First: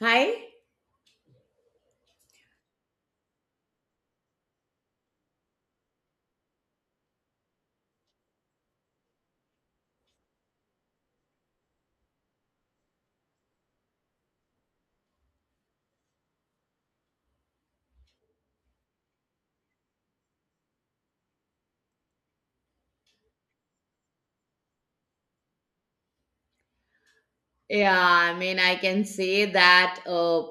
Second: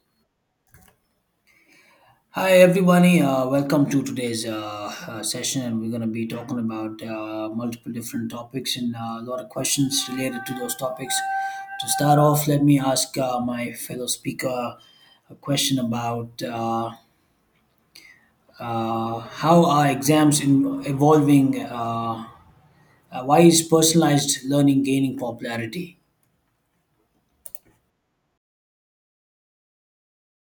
Hi. Hi everybody, welcome to today's session, and we're going to be talking about multiple different topics and a lot of questions related to those topics. To start off, let me ask my fellow speaker a question about how are evolving? Why is personalized learning gaining popularity? Yeah, I mean, I can say that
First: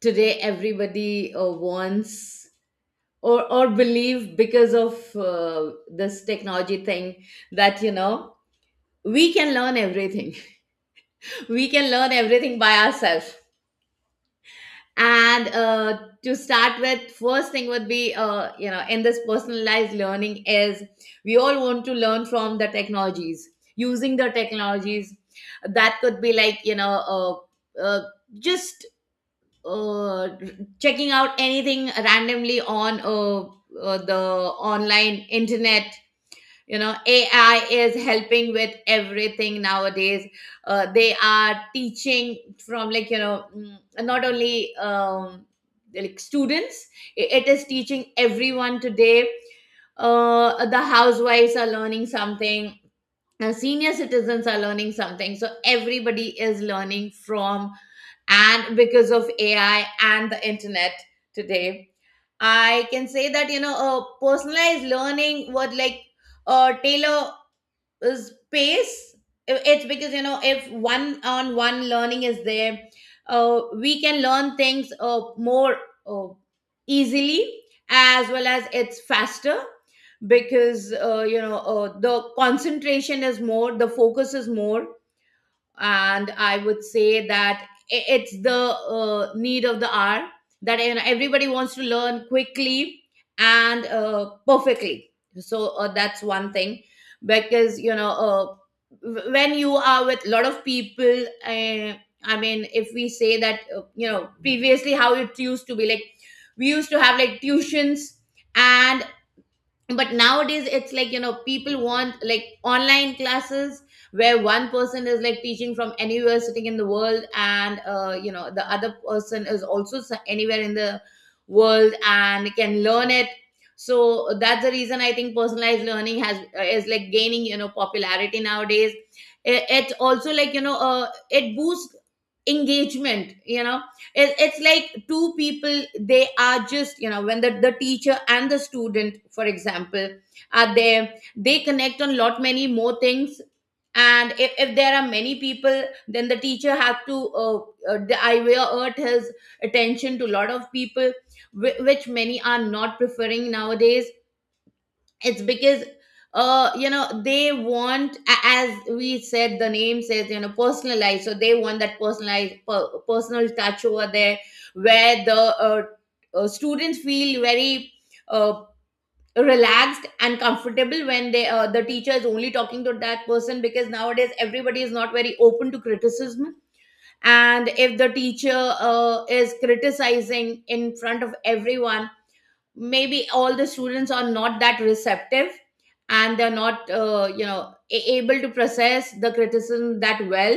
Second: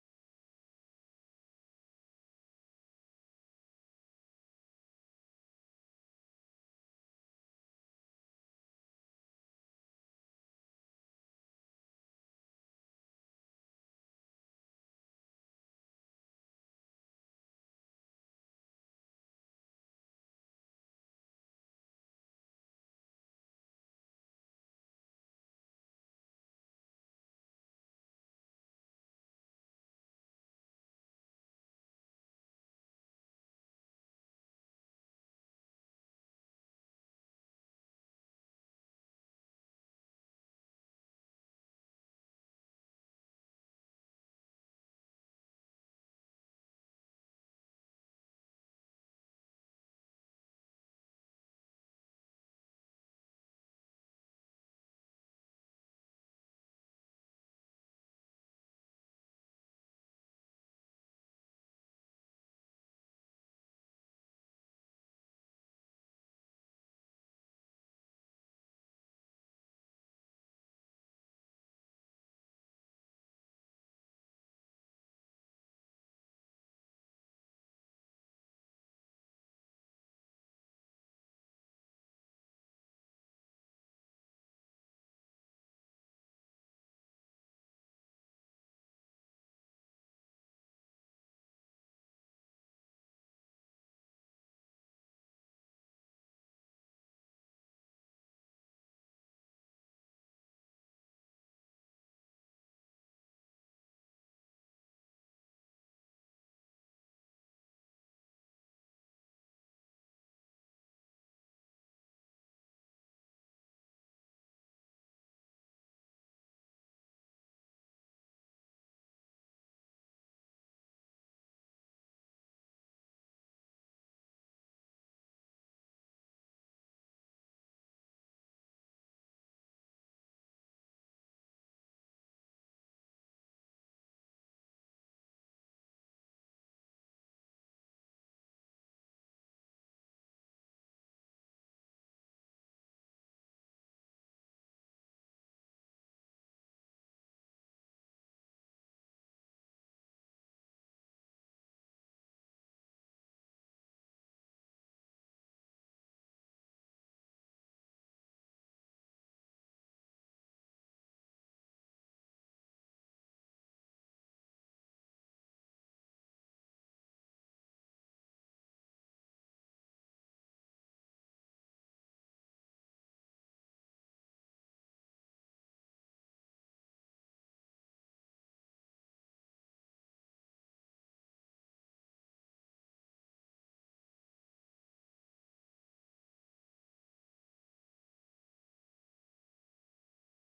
today everybody wants or believe because of this technology thing that you know we can learn everything. We can learn everything by ourselves. And to start with, first thing would be you know in this personalized learning is we all want to learn from the technologies using the technologies that could be like uh, just uh, checking out anything randomly on the online internet. You know, ai is helping with everything nowadays. Uh, they are teaching from like not only like students. It is teaching everyone today. Uh, the housewives are learning something. Uh, senior citizens are learning something, so everybody is learning from, and because of AI and the internet today, I can say that, you know, personalized learning would like tailor is pace. It's because, you know, if one on one learning is there, we can learn things more uh, easily, as well as it's faster, because you know the concentration is more, the focus is more. And I would say that it's the need of the hour, that, you know, everybody wants to learn quickly and perfectly. So that's one thing. Because, you know, when you are with a lot of people, I mean, if we say that, you know, previously how it used to be, like we used to have like tuitions, and but nowadays it's like, you know, people want like online classes where one person is like teaching from anywhere sitting in the world, and you know, the other person is also anywhere in the world and can learn it. So that's the reason I think personalized learning has is like gaining, you know, popularity nowadays. It also, like, you know, it boosts engagement. You know, it's like two people, they are just, you know, when the teacher and the student, for example, are there, they connect on lot many more things. And if there are many people, then the teacher have to divert his attention to lot of people, which many are not preferring nowadays. It's because you know, they want, as we said, the name says, you know, personalized, so they want that personalized personal touch over there, where the uh, students feel very uh, relaxed and comfortable when they the teacher is only talking to that person, because nowadays everybody is not very open to criticism. And if the teacher is criticizing in front of everyone, maybe all the students are not that receptive, and they're not, you know, able to process the criticism that well,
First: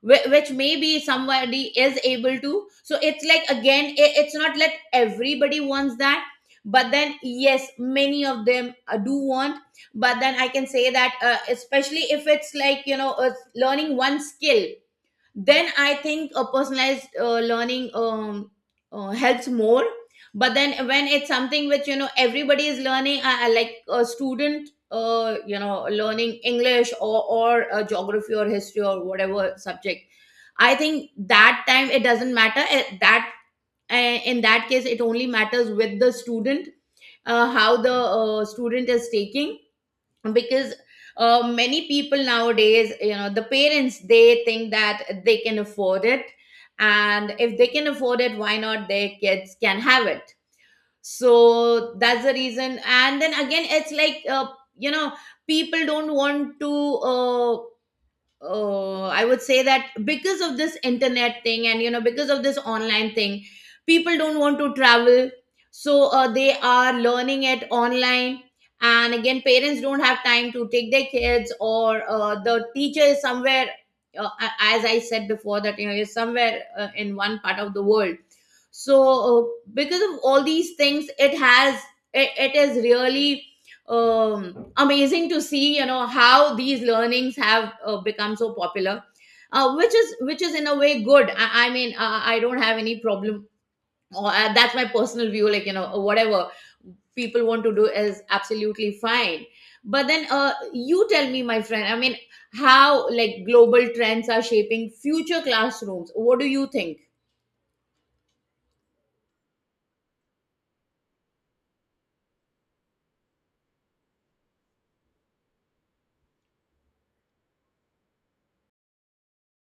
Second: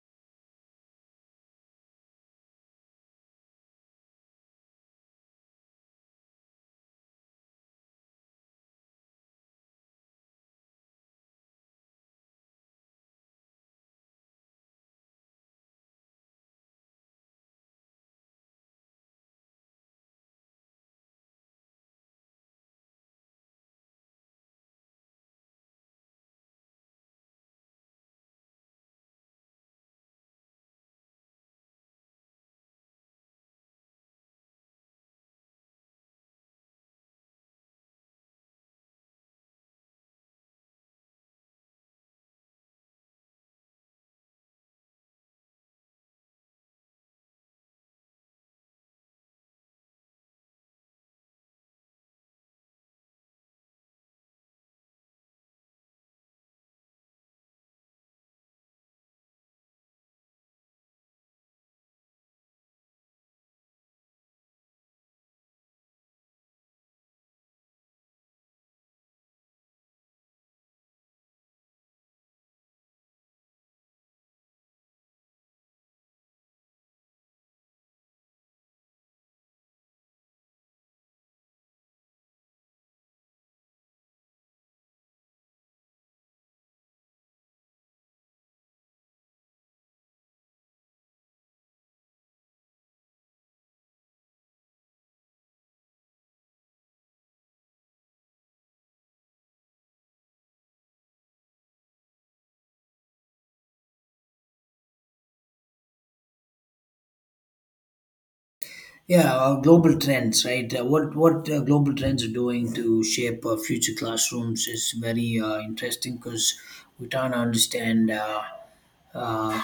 which maybe somebody is able to. So it's like, again, it's not like everybody wants that. But then yes, many of them do want. But then I can say that, especially if it's like, you know, learning one skill, then I think a personalized learning helps more. But then when it's something which, you know, everybody is learning, I like a student, you know, learning english, or geography or history or whatever subject, I think that time it doesn't matter. That, in that case, it only matters with the student, how the student is taking. Because, many people nowadays, you know, the parents, they think that they can afford it, and if they can afford it, why not their kids can have it. So that's the reason. And then again, it's like, you know, people don't want to Oh, I would say that because of this internet thing, and, you know, because of this online thing, people don't want to travel, so they are learning it online. And again, parents don't have time to take their kids, or the teacher is somewhere. As I said before, that you know is somewhere in one part of the world. So because of all these things, it is really amazing to see, you know, how these learnings have become so popular, which is in a way good. I mean, I don't have any problem, or that's my personal view, like, you know, whatever people want to do is absolutely fine. But then, you tell me, my friend. I mean, how, like, global trends are shaping future classrooms? What do you think? Yeah, global trends, right? What Global trends are doing to shape future classrooms is very interesting because we trying to understand uh,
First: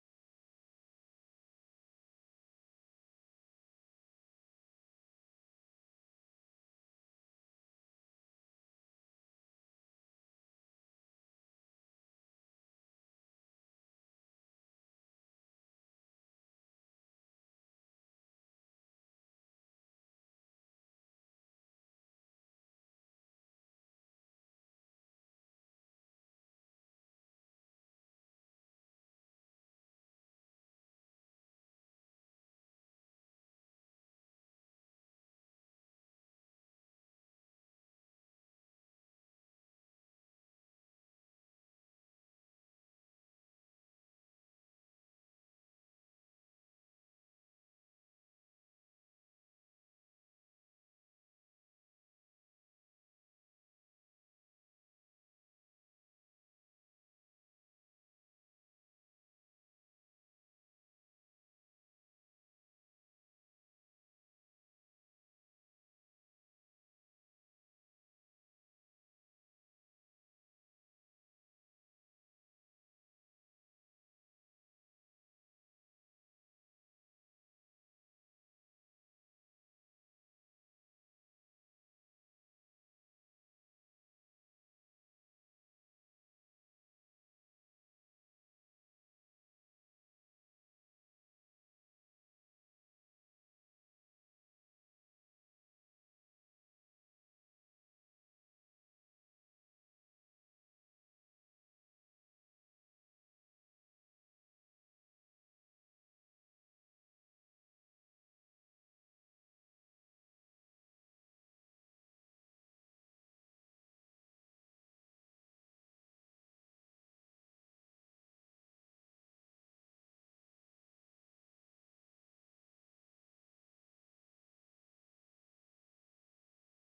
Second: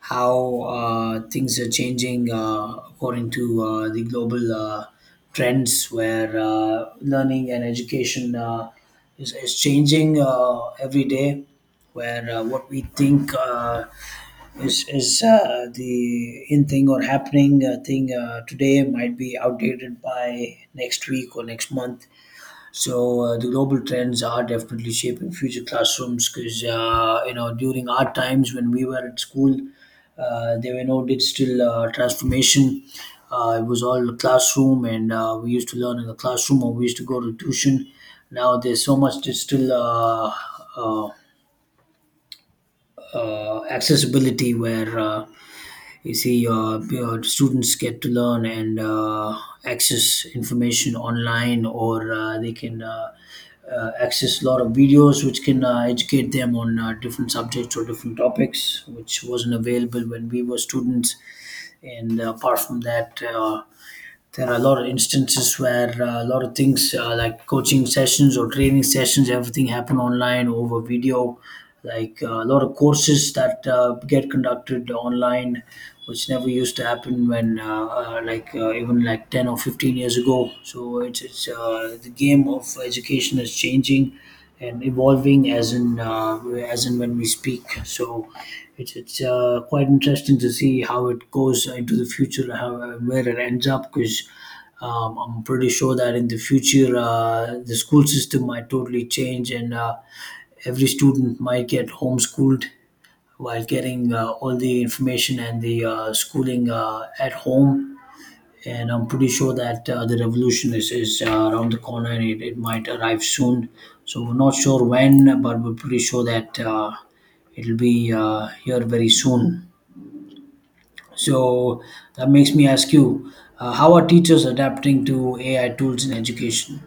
how things are changing according to the global trends where learning and education is changing every day where what we think is the in thing or happening thing today might be outdated by next week or next month. So the global trends are definitely shaping future classrooms because you know during our times when we were at school, there were no digital transformation. It was all classroom, and we used to learn in the classroom or we used to go to tuition. Now there's so much digital uh, accessibility where you see students get to learn and access information online, or they can access a lot of videos which can educate them on different subjects or different topics which wasn't available when we were students. And apart from that, there are a lot of instances where a lot of things like coaching sessions or training sessions, everything happen online over video, like a lot of courses that get conducted online, which never used to happen when like even like 10 or 15 years ago. So it's the game of education is changing and evolving as in when we speak. So it's quite interesting to see how it goes into the future, how where it ends up. Because I'm pretty sure that in the future the school system might totally change, and every student might get homeschooled while getting all the information and the schooling at home. And I'm pretty sure that the revolution is around the corner and it might arrive soon. So we're not sure when, but we're pretty sure that it'll be here very soon. So that makes me ask you, how are teachers adapting to AI tools in education?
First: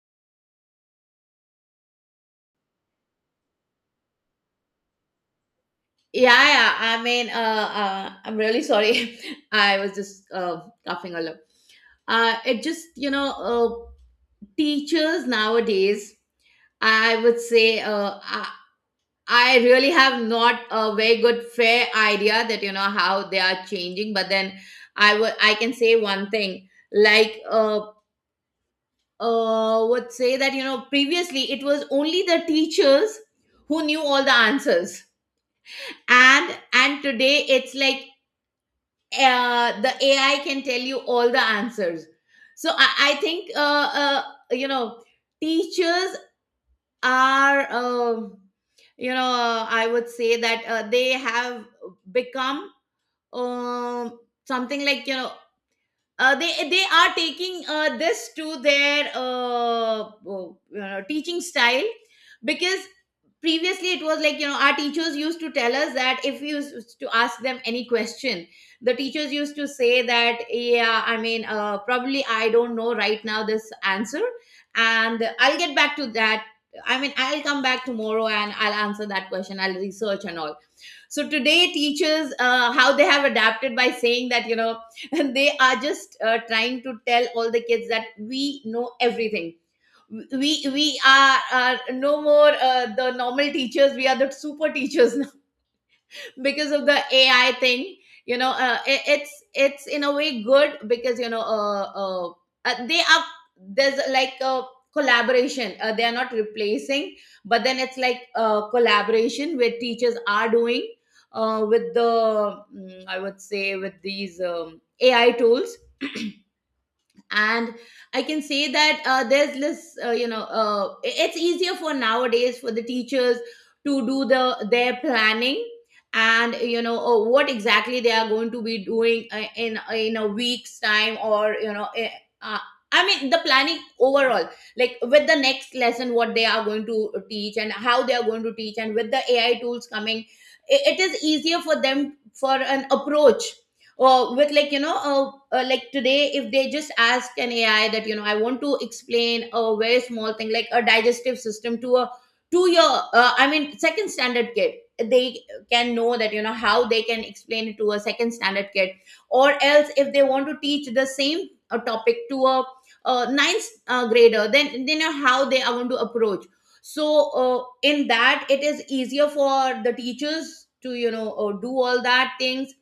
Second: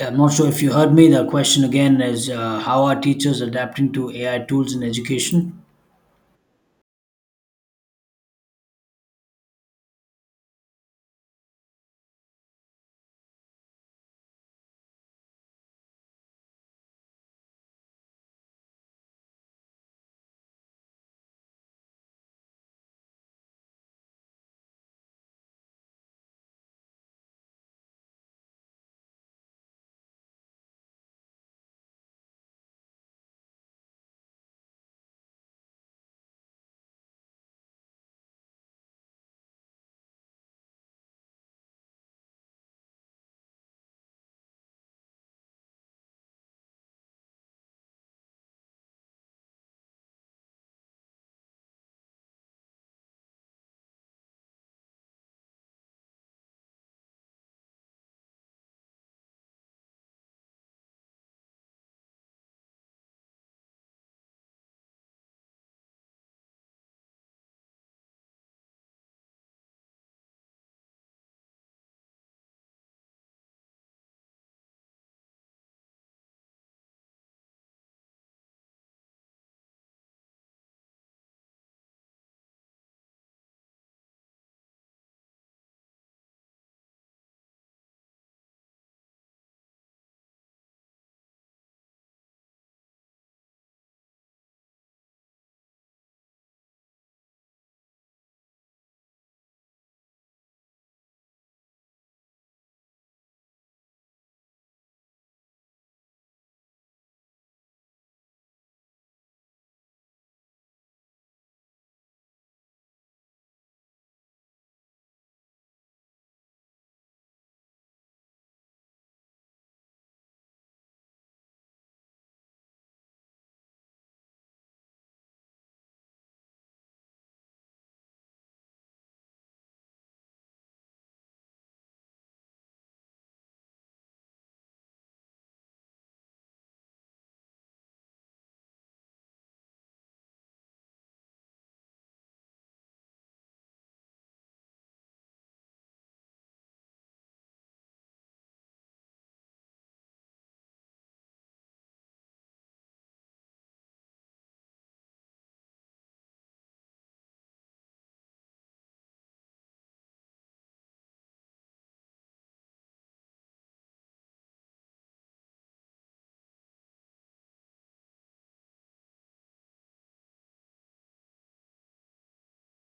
I'm not sure if you heard me. The question again is, how are teachers adapting to AI tools in education? Yeah, yeah, I mean, I'm really sorry. I was just coughing a lot. Uh, it just, you know, teachers nowadays, I would say, I really have not a very good fair idea that, you know, how they are changing. But then, I can say one thing, like, would say that, you know, previously it was only the teachers who knew all the answers. And today it's like, the AI can tell you all the answers. So I think, uh, you know, teachers are, you know, I would say that they have become, um, something like, you know, they are taking this to their oh, you know, teaching style. Because previously, it was like, you know, our teachers used to tell us that if you used to ask them any question, the teachers used to say that, yeah, I mean, probably, I don't know right now this answer, and I'll get back to that. I mean, I'll come back tomorrow and I'll answer that question. I'll research and all. So today teachers, how they have adapted by saying that, you know, they are just trying to tell all the kids that we know everything. We are no more the normal teachers, we are the super teachers because of the AI thing. You know, it's in a way good because, you know, they are there's like a collaboration. They are not replacing, but then it's like a collaboration where teachers are doing, I would say, with these AI tools. And I can say that, there's less, you know, it's easier for nowadays for the teachers to do their planning, and, you know, what exactly they are going to be doing, in a week's time, or, you know, uh, I mean, the planning overall, like with the next lesson, what they are going to teach and how they are going to teach. And with the ai tools coming, it is easier for them for an approach. Or with, like, you know, like today, if they just ask an ai that, you know, I want to explain a very small thing like a digestive system to a two year I mean, second standard kid, they can know that, you know, how they can explain it to a second standard kid. Or else, if they want to teach the same topic to a, ninth grader, then they know how they are going to approach. So in that, it is easier for the teachers to, you know, do all that things.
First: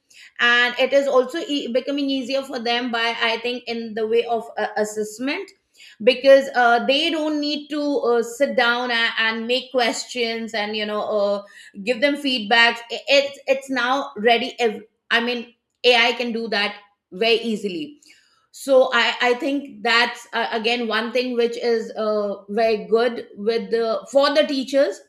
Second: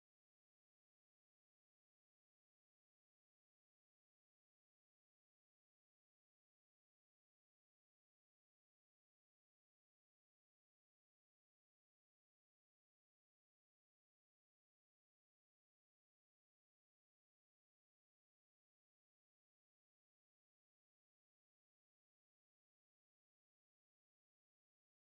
And it is also becoming easier for them by, I think, in the way of assessment. Because they don't need to sit down and make questions, and, you know, give them feedback. It's now ready, I mean, ai can do that very easily. So I think that's, again, one thing which is, very good with the for the teachers.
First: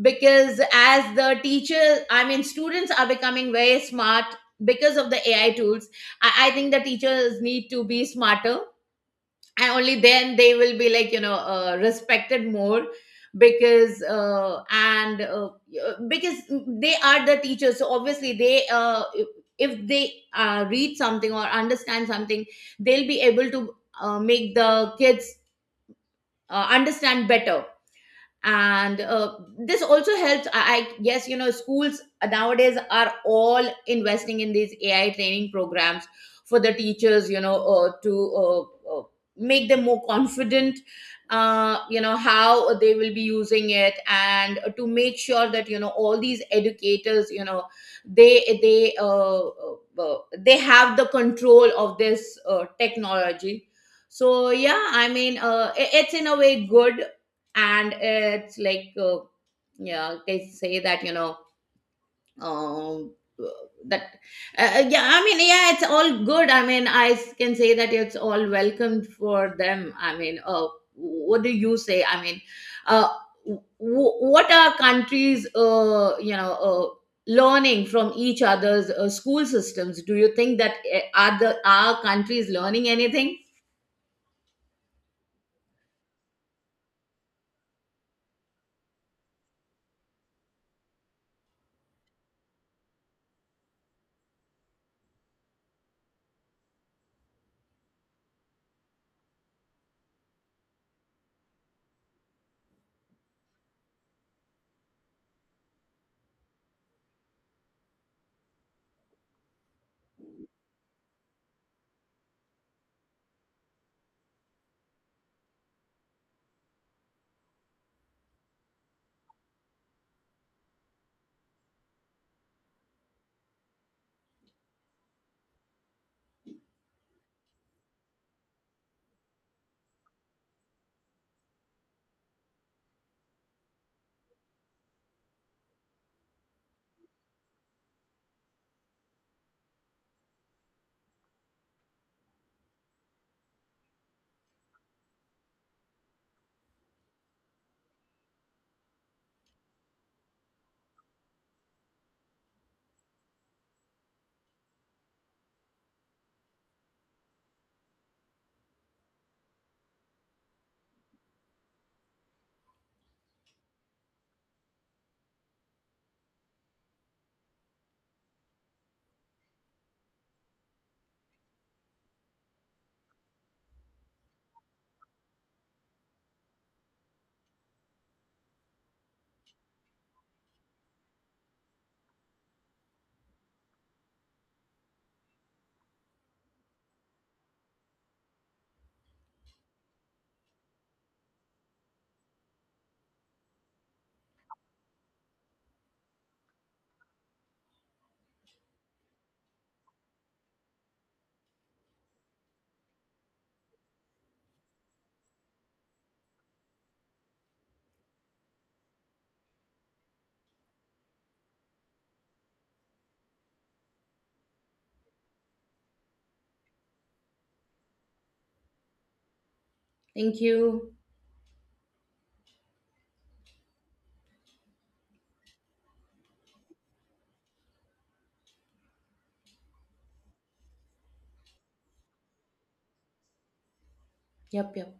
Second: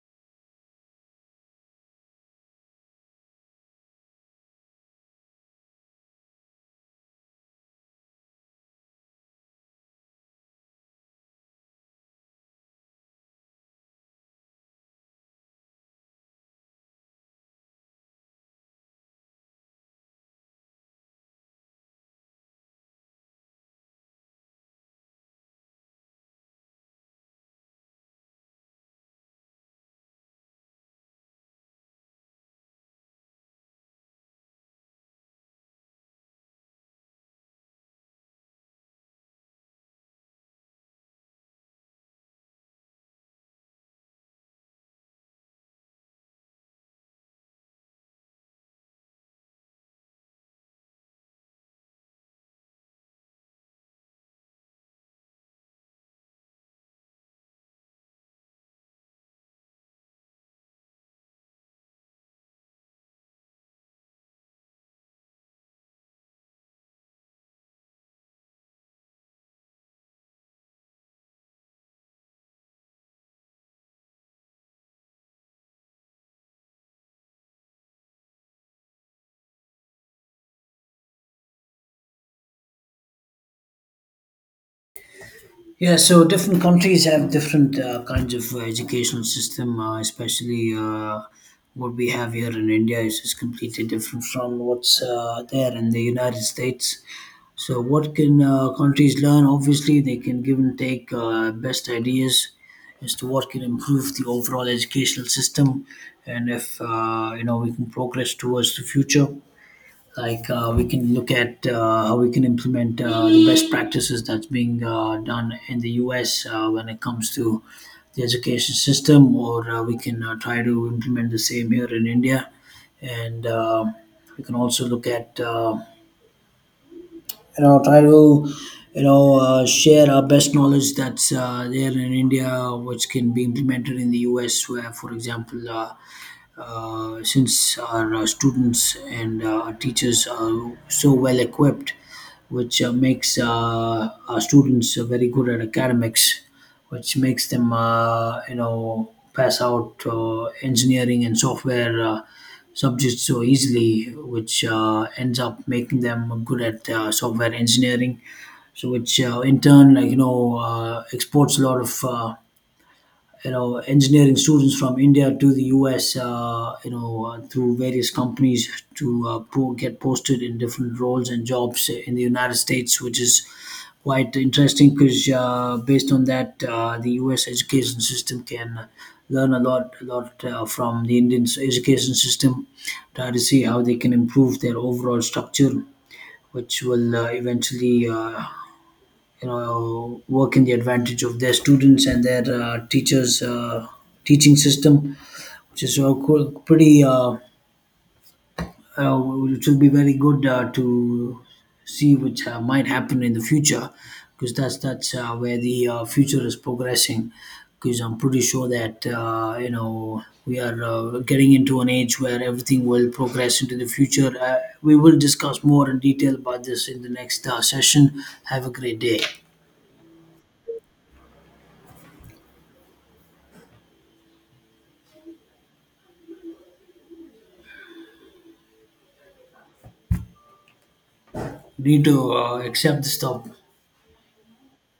Because, as the teachers, I mean, students are becoming very smart because of the AI tools, I think the teachers need to be smarter, and only then they will be, like, you know, respected more. because uh, and uh, because they are the teachers. So, obviously, they if they read something or understand something, they'll be able to make the kids understand better. And this also helps. I guess, you know, schools nowadays are all investing in these ai training programs for the teachers, you know, to uh, make them more confident, you know, how they will be using it, and to make sure that, you know, all these educators, you know, they they uh, uh, they have the control of this technology. So yeah, I mean, it's in a way good. And it's like, yeah, they say that, you know, um that yeah, I mean, yeah, it's all good. I mean, can say that it's all welcomed for them. I mean, what do you say? I mean, uh w- what are countries, you know, learning from each other's school systems? Do you think that, are countries learning anything? Yeah, so different countries have different kinds of educational system, especially what we have here in India is just completely different from what's there in the United States. So, what can countries learn? Obviously, they can give and take best ideas as to what can improve the overall educational system, and if you know we can progress towards the future, like we can look at how we can implement the best practices that's being done in the US when it comes to the education system, or we can try to implement the same here in India. And we can also look at you know try to you know share our best knowledge that's there in India, which can be implemented in the US, where, for example, since our students and our teachers are so well equipped, which makes our students very good at academics, which makes them you know pass out engineering and software. Subjects so easily, which ends up making them good at software engineering. So, which in turn, like you know, exports a lot of you know engineering students from India to the US, you know through various companies to get posted in different roles and jobs in the United States, which is quite interesting because based on that, the US education system can learn a lot from the Indian education system, try to see how they can improve their overall structure, which will eventually you know work in the advantage of their students and their teachers teaching system, which is cool, pretty which will be very good to see, which might happen in the future, because that's where the future is progressing, because I'm pretty sure that you know we are getting into an age where everything will progress into the future. We will discuss more in detail about this in the next session. Have a great day. Thank you. Need to accept the stuff. Yep, yep.